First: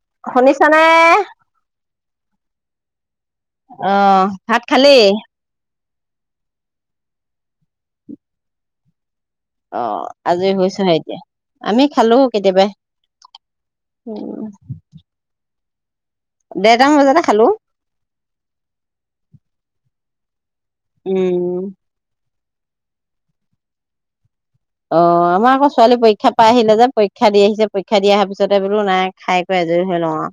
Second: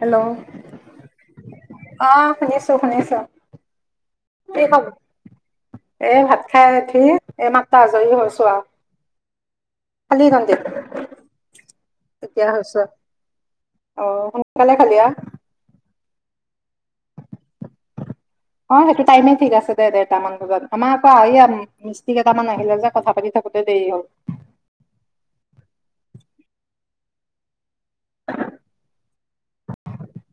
Hello শুনিছা নে? অ শুনিছো, শুনিছো। আঁহ কি ভাত খবৰ খালি? এ' ভাত খাই উঠি এইমাত্ৰ আজৰি হৈছো আৰু। অঁ খালি আজৰি গন্তিত হৈছা নাই এতিয়া? আমি খালো এতিয়া কেতিয়াবাই, হৈছা। অঁ সোনকালে খালি আউ। দেৰটা মান বজাতে খালো। অঁ সেইটো টাইমতে ঠিক আছে দে, দেৰটা মান বজাত। আমাৰ আক আৰিয়ান উম। মিস্তি গা কেইটামান আহিলে যে কথা পাতি থাকোতে দেৰি হ'ল। অঁ আমাৰ আকৌ ছোৱালী পৰীক্ষা পাই আহিলে যে পৰীক্ষা দি আহিছে। পৰীক্ষা দি অহাৰ পিছতে বোলো নাই খাই কৈ এজৰি হৈ লওঁ আউ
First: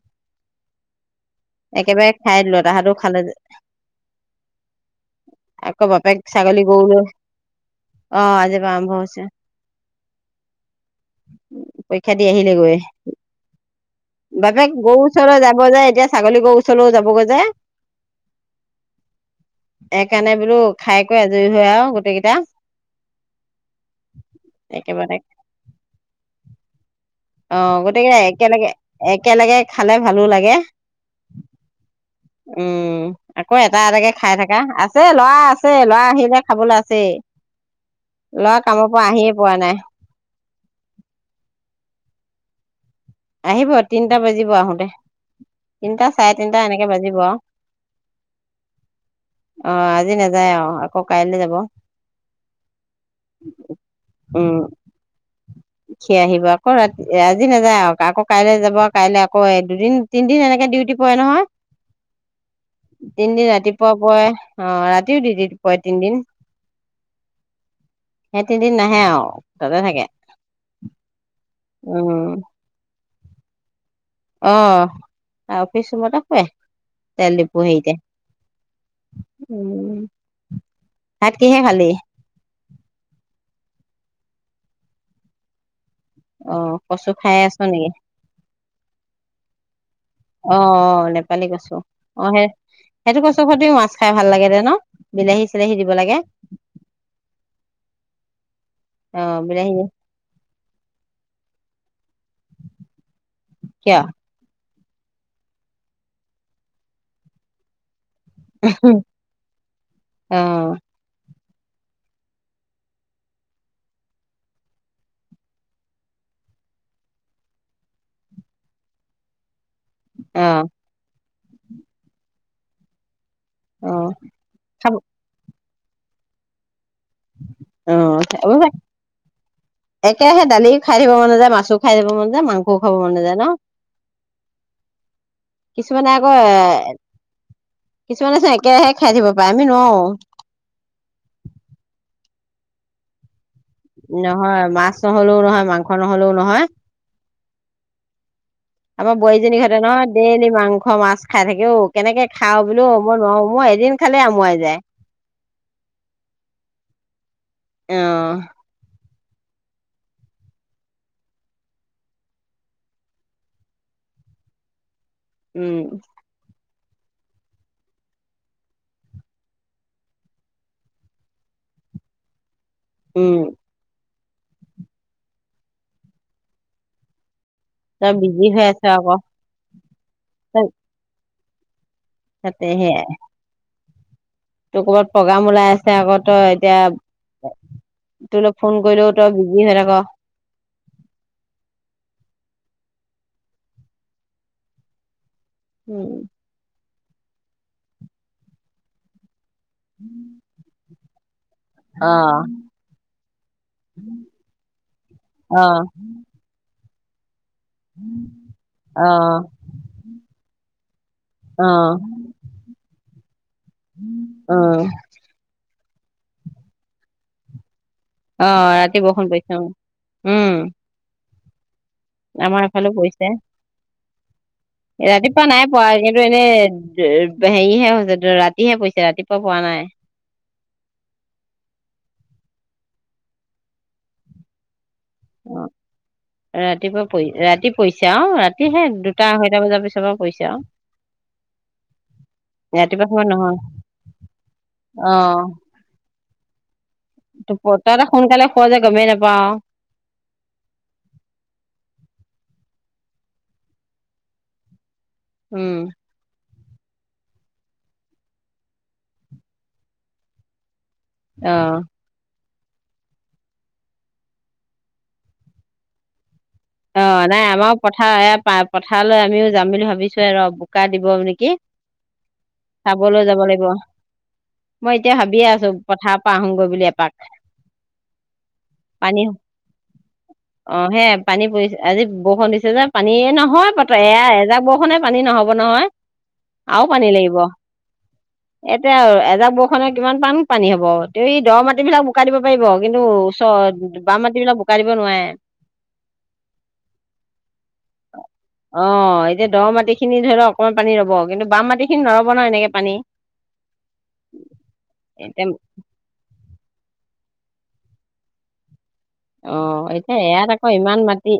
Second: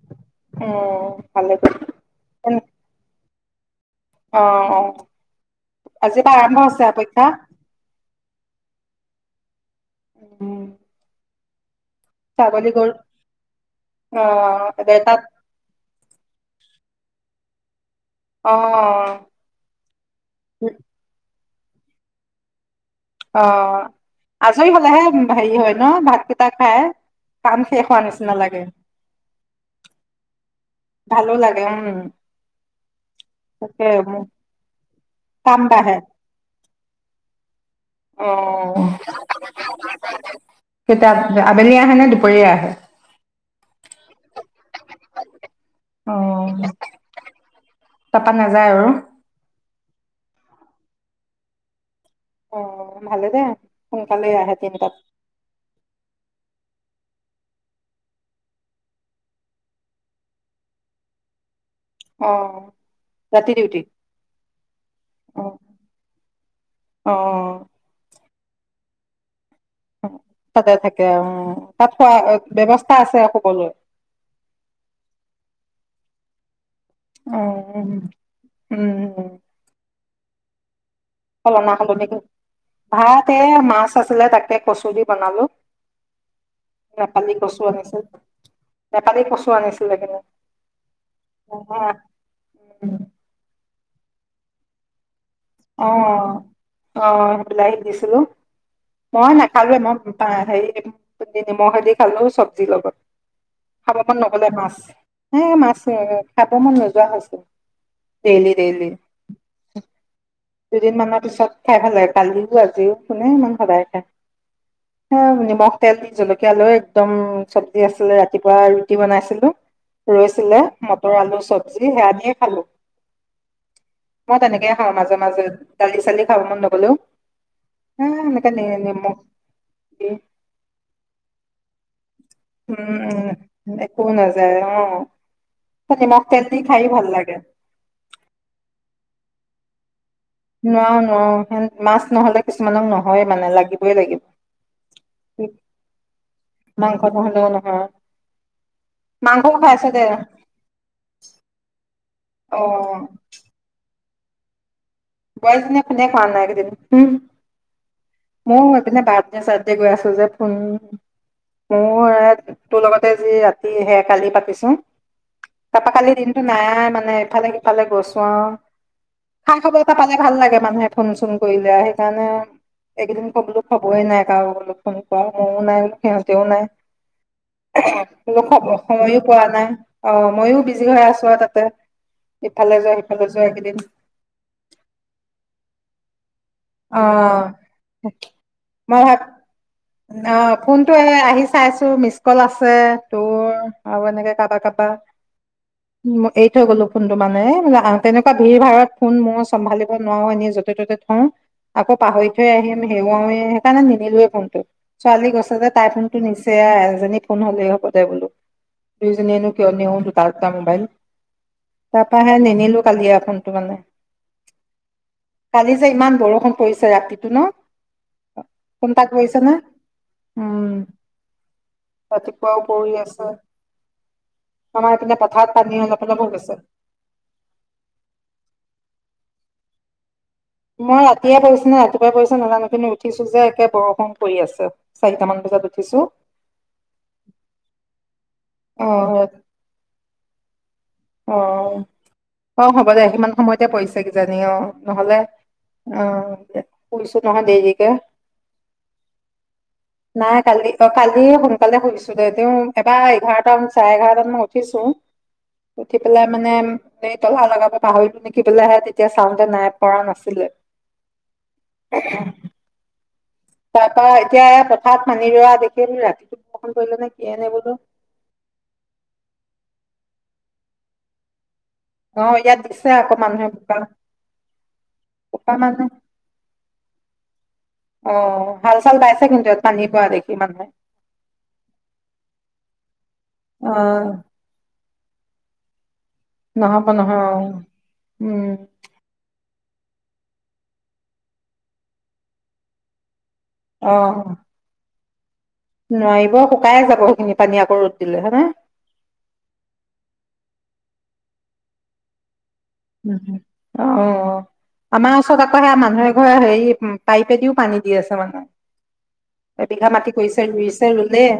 উম ভালে একেবাৰে খাই কৰিলি দিলো তাহাঁতো খালে যে অ অ আকৌ বাপেক আজিৰ নাই ছাগলী আৰম্ভ গৰু হৈছে আউ লৈ পৰীক্ষা অ আজি পৰা আৰম্ভ হৈছে আছে [inaudible] উম পৰীক্ষা দি ছাগলী আহিলেগৈ গৰু অ বাপেক গও দেৰটাত ওচৰলে যাব যে এতিয়া ছাগলী গউ চলও যাব গৈ যে অ এইকাৰণে বোলো খাই কৈ আ জই হয় আউ গোটেই কেইটা অ আজৰি হলেহে একেবাৰতে হেৰি হয় ন ভাতকেইটা খাই অ কাম শেষ হোৱা গতিকে নিচিনা লাগে একেলগে একেলগে খালে ভালো লাগে ভালো লাগে উম উম আকৌ এটা তাকে এটাকে মোক খাই থকা আছে লৱা কাম আছে বাঢ়ে লৱা আহিলে খাবলৈ আছেই অ ল'ৰা কামৰ পৰা আহিয়ে পোৱা নাই, কেইটাপ আপুনি আবেলি আহে নে পৰীয়া আহে আহিব তিনটা বাজিব আহোতে তিনটা অ চাৰে তিনটা এনেকে বাজিব আৰু। তাপা নাযায় আৰু অ আজি নাযায় অ আকৌ কাইলৈ যাব অ ভালে দে সোনকালে আহে তিনটাত খি আহিব আকৌ ৰাতি আজি নাযায় আও আকৌ কাইলে যাব কাইলে আকৌ দুদিন তিনদিন এনেকে ডিউটি পৰে নহয় অ তিনদিন ৰাতি ডিউটি ৰাতিপুৱা পয় আহ ৰাতিও অ ডিউটি পয় তিনদিন অ সেই তিনিদিন নাহে আও তাতে থাকে তাতে থাকে অ তাত খোৱা উম, ব্যৱস্থা আছে সকলোৱে অ আ অফিচ ৰুমতে হুৱে অ তেল ডিপো হেইতে উম সলনা সলনি কৰি ভাত এ মাছ আছিলে তাকে কচু দি বনালো অ কচু খাই নেপালী আছ কচু নেকি আনিছিল নেপালী কচু আনিছিল অ অ নেপালী কছু অ সেই সেইটো কছু সতেও মাছ খাই ভাল লাগে যে ন। বিলাহী চিলাহী অ দিব লাগে অ সেই বিলাই স দিছিলো অ মই বিলাহী নাখালে মই হেৰি নিমখেদি খালো চব্জিৰ লগত খাব কিয় মন নগলে মাছ। হে মাছ খাব মন নোযোৱা হৈছে। Daily daily. অ দুদিন মানৰ পিছত খাই ভাল লাগে, কালিও আজিও শুনে ইমান সদায় খায়, নিমখ তেল দি জলকীয়া লৈ একদম চব্জি আছিলে ৰাতিপুৱা ৰুটি বনাইছিলো। অ ৰৈছিলে মটৰ আলু চব্জি সেয়া দিয়ে খালো। অ মই তেনেকে খাওঁ খাব মাজে দালি চালি খাব মন নগলেও। অ এ এনেকে নি- নিমখ দি একেৰাহে দালিও খাই থাকিব মন নাযায় মাছো খাই [unintelligible] মাংস খাব উম, মন নাযায় ন? উম, একো নাযায় অ', কিছুমানে আকৌ নিমখ-তেল এ দি খায়ো ভাল লাগে। কিছুমানে চ একেৰাহে খাই থিব আমি নোৱাৰোঁ। নোৱাৰো নোৱাৰো মাছ নহ'লে কিছুমানক নহয়ে মানে লাগিব। নহয় মাছ নহলেও নহয় মাংস নহলেও নহয়। মাংস নহ'লেও নহয়, আমাৰ মাংসও বোৱাৰীজনীহতে খাইছো দে নহয় দেইলি মাংস মাছ খাই থাকে ঔ, কেনেকে খাও বোলো অ'। মই নোৱাৰো মই এদিন খালে আমুৱাই যায়। বোৱাৰীজনীয়ে ফ্নে কৰা নাই এইকেইদিন। অ মই এই পিনে ব চাৰডে গৈ আছো যে ফোন মোৰ তোৰ লগতে যি ৰাতি সে কালি পাতিছো। উম তাপা কালিৰ দিনটো নাই। মানে এফালে সিফালে গৈছো আও, [unintelligible] কটা পালে ভাল লাগে মানুহে ফোন চোন কৰিলে সেইকাৰণে। এইকেইদিন উম কবলো খবৰেই নাই। ল ক মও নাই বোলো সিহঁতেও নাই। তই বিজি হৈ আছ আকৌ সময়ো পোৱা নাই অ ময়ো বিজি হৈ আছো আও তাত। ত তাতে ইফালে যোৱা সিফালে যোৱা এককেইদিন। ত ক'ৰবাত প্ৰগ্ৰাম ওলাই আছে আগত। তই এতিয়া অ তোৰ লে ফোন মই কৰিলেও ভাব তই বিজি হৈ অ ফোনটো আহি চাইছো মিছ কল আছে, তোৰ আৰু এনেকে কাবা কাবা। উম এৰি থৈ গলো ফোনটো মানে তেনেকোৱা ভিৰ ভাৰাত ফোন মোৰ চম্ভালিব নোৱাৰো এনেই য'তে ত'তে [unintelligible] আকৌ অ পাহৰি থৈ আহিম হেৰুৱাওয়ে সেইকাৰণে নিনিলোৱে ফোনটো ছোৱালী গছে অ যে তাই ফোনটো নিছে। তাই এজনীত ফোন হলে হব দে বুলো দুইজনীয়েনো কিয় নিও দুটা দুটা ম'বাইল অ তাৰপা সে নিনিলো কালি আও ফোনটো মানে অ কালি। যে ইমান বৰষুণ পৰিছে ৰাতিটো ন অ কোন ৰাতি তাত বৰষুণ নে পৰিছে অ। উম আমাৰ ৰাতিপুৱাও এফালেও পৰি পৰিছে আছে। আমাৰ এইপিনে ৰাতিপুৱা পথাৰত নাই পানী পোৱা অলপ অলপ কিন্তু হৈ এনে গৈছে হেৰিহে হৈছে ৰাতিহে পৰিছে ৰাতি। পোৱা পৱা নাই মই ৰাতিয়ে পৰিছো নাই ৰাতিপুৱাই পৰিছে নাজানো কিন্তু উঠিছো যে একে বৰষুণ পৰি আছে চাৰিটামান বজাত অ উঠিছো ৰাতিপুৱা পৰি ৰাতি পৰিছে অ ৰাতিহে অ দুটা আঢৈটা বজাৰ পিছৰপা পৰিছে আও অ অ হ'ব দে ৰাতিপুৱা সময়ত সিমান নহয় সময়তে পৰিছে কিজানি অ অ নহলে অহ শুইছো নহয় দেৰিকে তহঁতে সোনকালে শুৱ যে গমেই নাপাওঁ নাই কালি অ কালি সোনকালে শুইছিলে দেই এবাৰ এঘাৰটামান চাৰে এঘাৰটান মানত উঠিছো উম উঠি পেলাই মানে এই তলা লগাব পাহৰিলো নেকি ভিতলৈ আহে তেতিয়া চাওঁতে নাই পৰা নাছিলে অহ তাৰপা এতিয়া এ পথাৰত পানী ৰোৱা দেখিছিলে অ নাই আমাৰো পথাৰ এ পথাৰলৈ আমিও যাম বুলি ভাবিছো ৱে ৰ বোকা দিব নেকি অহ ইয়াত দিছে চাবলৈ অকমান যাব সেইটো লাগিব কাৰণে মই এতিয়া ভাবিয়ে বোকা আছো মানে পথাৰৰ পৰা আহোগৈ বুলি এপাক অহ হাল চাল পানী বাইছে কিন্তু ইয়াত পানী পোৱা দেখি মানুহে অ হে পানী পৰিছে আজি বৰষুণ দিছে যে পানী নহয় পতে অ' এয়া এজাক বৰষুণে পানী নহ'ব নহয় আও নহ'ব পানী নহয় লাগিব অ' উম, এতিয়া আও এজাক বৰষুণ খনে কিমান পান পানী হব তে এই দৰ মাটি বিলাক বোকাই দিব পাৰিব কিন্তু। চ বাম মাটি অ' বিলাক বোকা দিব নোৱাৰে। [unintelligible] নোৱাৰিব শুকাই যাব সেইখিনি পানী আকৌ ৰ'দ দিলে হয়নে? অ এতিয়া দ মাটি খিনি ধৰি লওক অকমান পানী ৰব কিন্তু বাম মাটি খিনি নৰব নহয় এনেক- অ' আমাৰ ওচৰত এতিয়া আকৌ সেয়া মানুহে ঘৰ হেৰি উ পাইপে দিও পানী দি আছে মানে। অ' এবিঘা মাটি এতিয়া কৰিছে ইয়াত আকৌ ৰুইছে ইমান ৰুলে মাটি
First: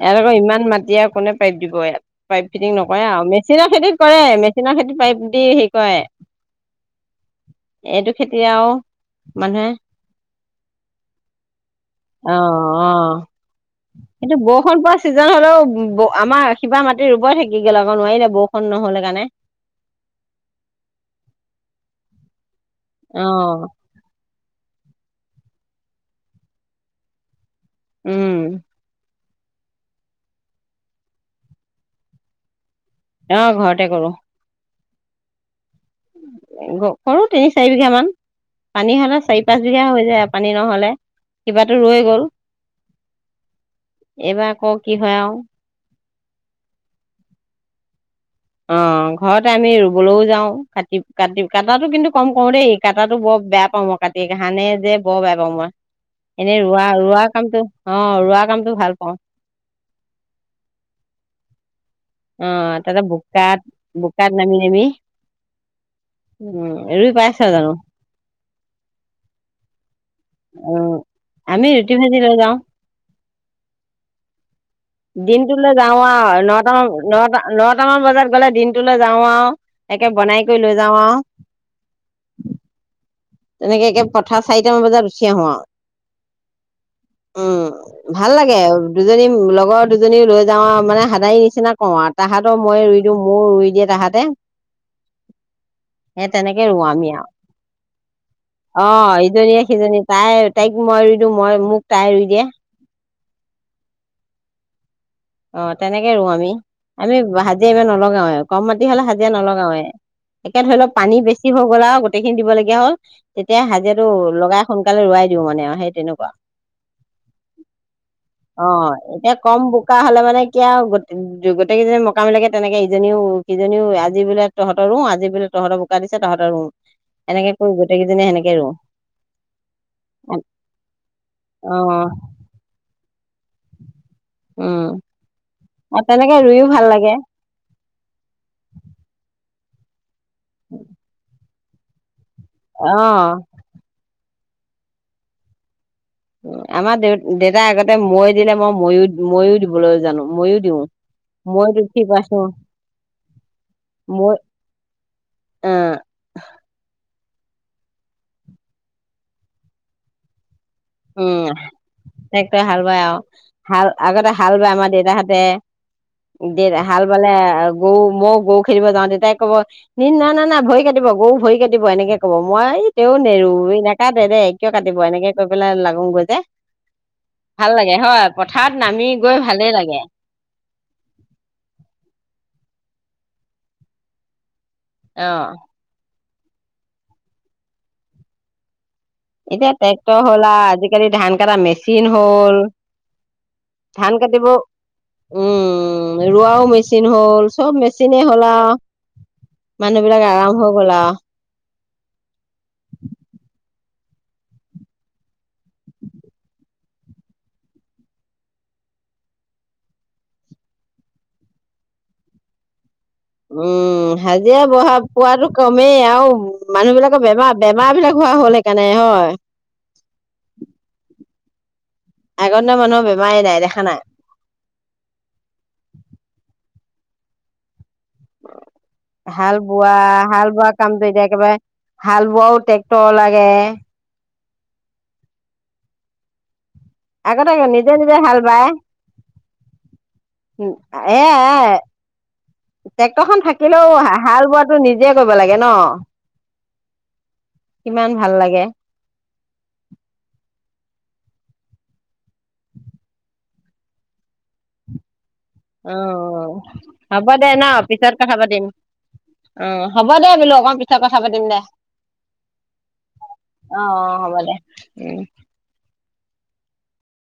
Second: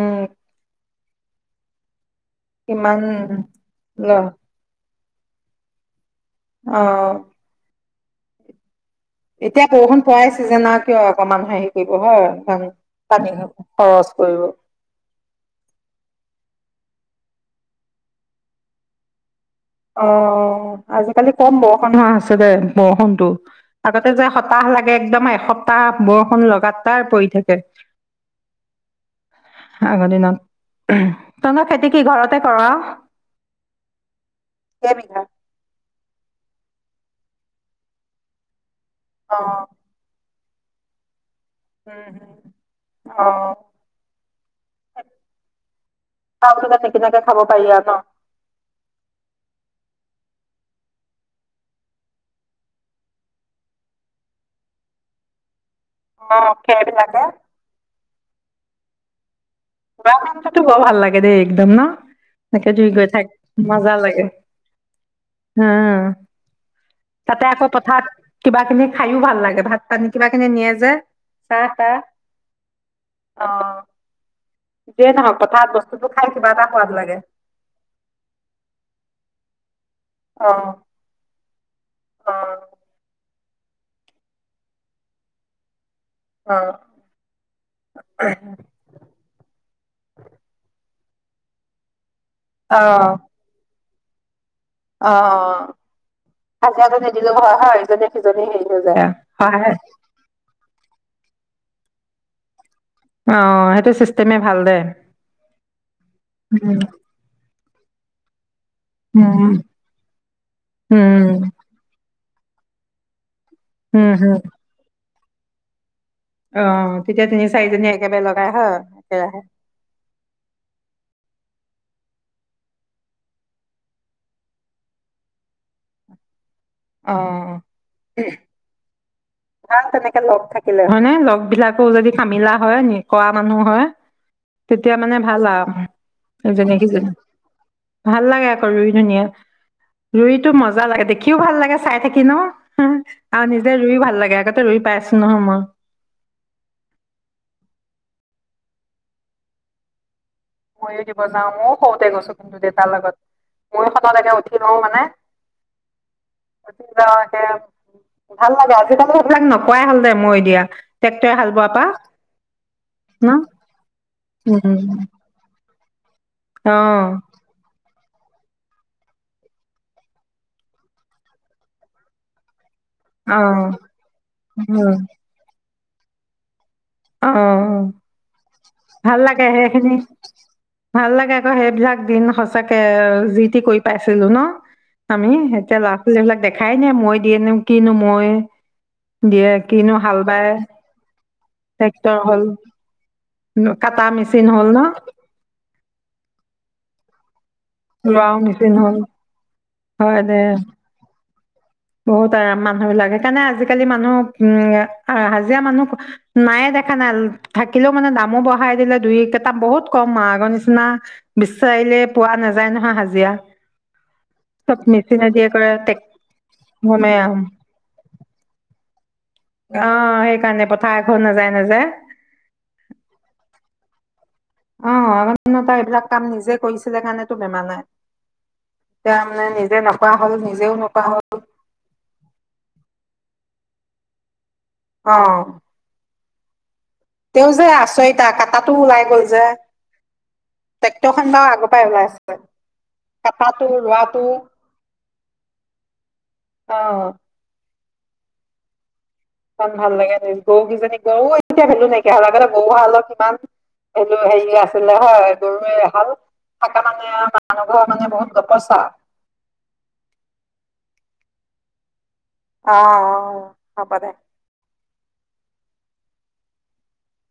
ইয়াত আকৌ ইমান মাটি আৰু কোনে পাইপ দিব ইয়াত পাইপ ফিটিং কিমান নকৰে আৰু মেচিনৰ খেতি ল কৰে মেচিনৰ খেতি পাইপ। দি হেৰি কৰে। অ' এইটো খেতি আও। এতিয়া বৰষুণ পোৱাইছে ছিজনত কিয় অকণমা- অ' অ' খৰচ কিন্তু কৰিব। বৰষুণ পোৱা চিজন হলেও আমাৰ। কিবা মাটি ৰুব থাকি গ'ল আকৌ নোৱাৰিলে বৰষুণ নহ'লে কাৰণে। অ' আজিকালি কম বৰষুণ হোৱা আছে দে। বৰষুণটো অ আগতে যায়। সপ্তাহ লাগে একদম এসপ্তাহ বৰষুণ লগা তাৰ পৰি থাকে। উম আগৰ দিনত ত খেতি কি ঘৰতে কৰ? অ ঘৰতে কৰো। কেইবিঘা কৰো তিনি চাৰি বিঘা মান। পানী হ'লে অ চাৰি বিঘা হৈ যায়। পানী নহ'লে। কিবাতো ৰৈ উম গল অ এইবাৰ আকৌ কি হয় আও। চাউল টোজে নিকিনাকে খাব পাৰি আ ন। অ' ঘৰতে আমি ৰুবলৈও যাও কাটিব কাটিব কটাটো কিন্তু কম কৰো দেই কটাটো বৰ বেয়া পাওঁ মই কাটি ধানে যে বৰ বেয়া পাওঁ মই। ন অ এনেই খেৰ ৰোৱা ৰোৱা বিলাকে কামটো। অ' ৰোৱা কামটো ভাল পাওঁ। ৰোৱা কামটো টো বৰ ভাল লাগে দেই একদম ন' এনেকে অ' ধুই তাতে গৈ থাক বোকাত মজা লাগে বোকাত নামি আমি উম উ ৰুই পাইছ তাতে আকৌ জানো? পথাৰত কিবা কিবি খায়ো ভাল লাগে ভাত। পানীত কিবাখিনি নিয়ে অ যে চাহ আমি ৰুটি তাহ ভাজি লৈ যাওঁ অ' যিয়ে নহওক পথাৰত দিনটোলৈ যাও বস্তুটো খাই আৰু কিবা এটা নট সোৱাদ মান লাগে। নটা নটামান বজাত গলে দিনটোলৈ যাও আও একে বনাই কৰি অ', লৈ যাওঁ আও। অ' তেনেকে একে পথাৰ চাৰিটামান বজাত উঠি আহো অ', আও। উম ভাল লাগে দুজনী লগৰ দুজনী লৈ যাও মানে হাত দায়ী নিচিনা কওঁ ৱাত। তাহাঁতৰ মই ৰুই অ'। দিওঁ, মোৰো ৰুই দিয়ে। তাহাতে। অ ৰুওঁ হাজিৰা যদি আমি আৰু নিদিলোঁ হয় হয় দু- অ ইজনীয়ে সিজনী তাই তাইক, মই ৰুই দিওঁ, মোক তাই ৰুই দিয়ে। অ সেইটো চিষ্টেমে ভাল দে। অ তেনেকে ৰুওঁ আমি উম, আমি হাজিৰা ইমান নলগাওৱে আৰু কম মাটি হ'লে হাজিৰা উম। নলগাওৱে। একে ধৰি লওক পানী উম, বেছি হৈ গল আও গোটেইখিনি দিবলগীয়া হ'ল। তেতিয়া হাজিৰাটো উম, হম, লগাই সোনকালে ৰোৱাই মানে সেই তেনেকোৱা। অ তেতিয়া তিনি চাৰিজনী একেবাৰে লগাই অ হয়, এতিয়া একেৰাহে কম বোকা হলে মানে কি আও গোটেই কেইজনি মকামিলাকে তেনেকে ইজনীও সিজনীও আজি বোলে তহঁতৰ ৰু, আজি বোলে তহতৰ বোকা দিছে তহঁতৰ ৰোওঁ। এনেকে অ'। কৰি, গোটেই কেইজনী সেনেকে ৰোও ভাল তেনেকে লগ থাকিলে হয় নে লগ অ বিলাকো যদি কামিলা হয় নে কৰা মানুহ হয় তেতিয়া উম মানে ভাল আও আৰু তেনেকে ৰুইও ভাল যেনেকে, লাগে ভাল লাগে আকৌ ৰুই কেনি। ৰুইতো মজা লাগে, দেখিও ভাল লাগে। চাই থাকিলে নহয় অ আৰু নিজে ৰুই ভাল লাগে আগতে ৰুই পাইছোঁ নহয় মই আমাৰ দেউ দেউতাই আগতে মৈ দিলে, মই ময়ো ময়ো দিবলৈ জানো ময়ো দিব যাও, ময়ও মৈত উঠি সওতে গৈছো পাইছো কিন্তু দেউতাৰ লগত ময়ো সতলৈকে মই উঠি লও মানে অ উঠি লওঁ ভাল লাগে আজিকালি এইবিলাক নোপোৱাই হ'ল দে মৈ দিয়া। ট্ৰেক্টৰে উম হাল বোৱাৰ পৰা ট্ৰেক্টৰে হাল বায় আও ন হাল আগতে হাল বায় আমাৰ উম দেউতাহঁতে। দে হাল অঁ বালে, গৰু মই গৰু খেদিব যাওঁ। দেউতাই কব না না না ভৰি কাটিব গৰু ভৰি কাটিব এনেকে কব। মই, তেও নেৰু, অঁ নাকাটে দে কিয় কাটিব এনেকে কৈ। গৈ পেলাই লাগোঙগৈ যে অ ভাল লাগে হয় পথাৰত নামি ভাল গৈ লাগে, ভালেই সেইখিনি লাগে ভাল লাগে আকৌ সেইবিলাক দিন স চাকে যি টি কৰি পাইছিলো ন্‌। অ আমিও এতিয়া ল'ৰা -ছোৱালি বিলাক দেখাই নাই, মৈ দিয়েনো কিনো মৈ? দিয়ে এতিয়া কিনো ট্ৰেক্টৰ হাল হ'ল বাই আও আজিকালি ধান কাটা মেচি চিন হ'ল। ন- কাটা ধান মেচিন কাটিব, হ'ল ন উম- ৰোৱাও মেচিন হ'ল। হ'লচ্‌ চব মেচিনে ৰোৱাও হ'ল আও, মেচিন হ'ল হয় মানুহবিলাকে দে আৰাম হৈ গ'ল আও। বহুত আৰাম মানুহ বিলাক। সেইকাৰণে আজিকালি মানুহ উম হা হাজিয়া মানুহ নায়ে দেখা নাই, থাকিলেও মানে দামো বঢ়াই দিলে দুই- কেইটাম বহুত কম ম আগৰ নিচিনা বিচাৰিলে পোৱা নাযায় নহয় হাজি উম- হাজিয়া বঢ়া পোৱাটো মেচিনেদিয়ে কৰে কমেই আও মানুহ গমে বিলাকৰ অ বেমা বেমাৰ বিলাক হোৱা হ'ল সেইকাণে হয়। সেইকাৰণে পথাৰ এঘৰ নাযায় নাযায়। আগদিন মানুহ' বেমাই নাই দেখা নাই। ছিলে সেকাণেটো বেমাৰ নাই। এতিয়া মানে হাল নিজে নকৰা বোৱা- হ'ল হাল বোৱা নিজেও নকৰা কামটো হ'ল এতিয়া একেবাই হাল বোৱাও ট্ৰেক্ট লাগে। অঁ আগতে নিজে নিজে আচৰিতা হাল বায়। কাটাটো ওলাই গ'ল যে এ ট্ৰেক্টৰখন বাৰু এ আগৰ পৰাই ওলাই আছে টেক্টৰখন কটাটো থাকিলেও হা ৰোৱাটো হাল বোৱাটো নিজে কৰিব লাগে ন্‌। অ [unintelligible] কিমান ভাল লাগে। ইমান ভাল লাগে সেই--গৰু কেইজনী গৰু এতিয়া ভেলু নাইকীয়া হল। আগতে গৰুহালত কিমান ভু হেৰি আছিলে হয়। [unintelligible] এহাল অঁ থকা মানে হ'ব দে মানুহ ঘৰ ন' মানে পিছত বহুত কথা পাতিম। গপচা অঁ হ'ব দে বোলো অকন পি [unintelligible] পিছত কথা পাতিম দে অঁ অঁ অ হ'ব অ দেহ্‌। দে উম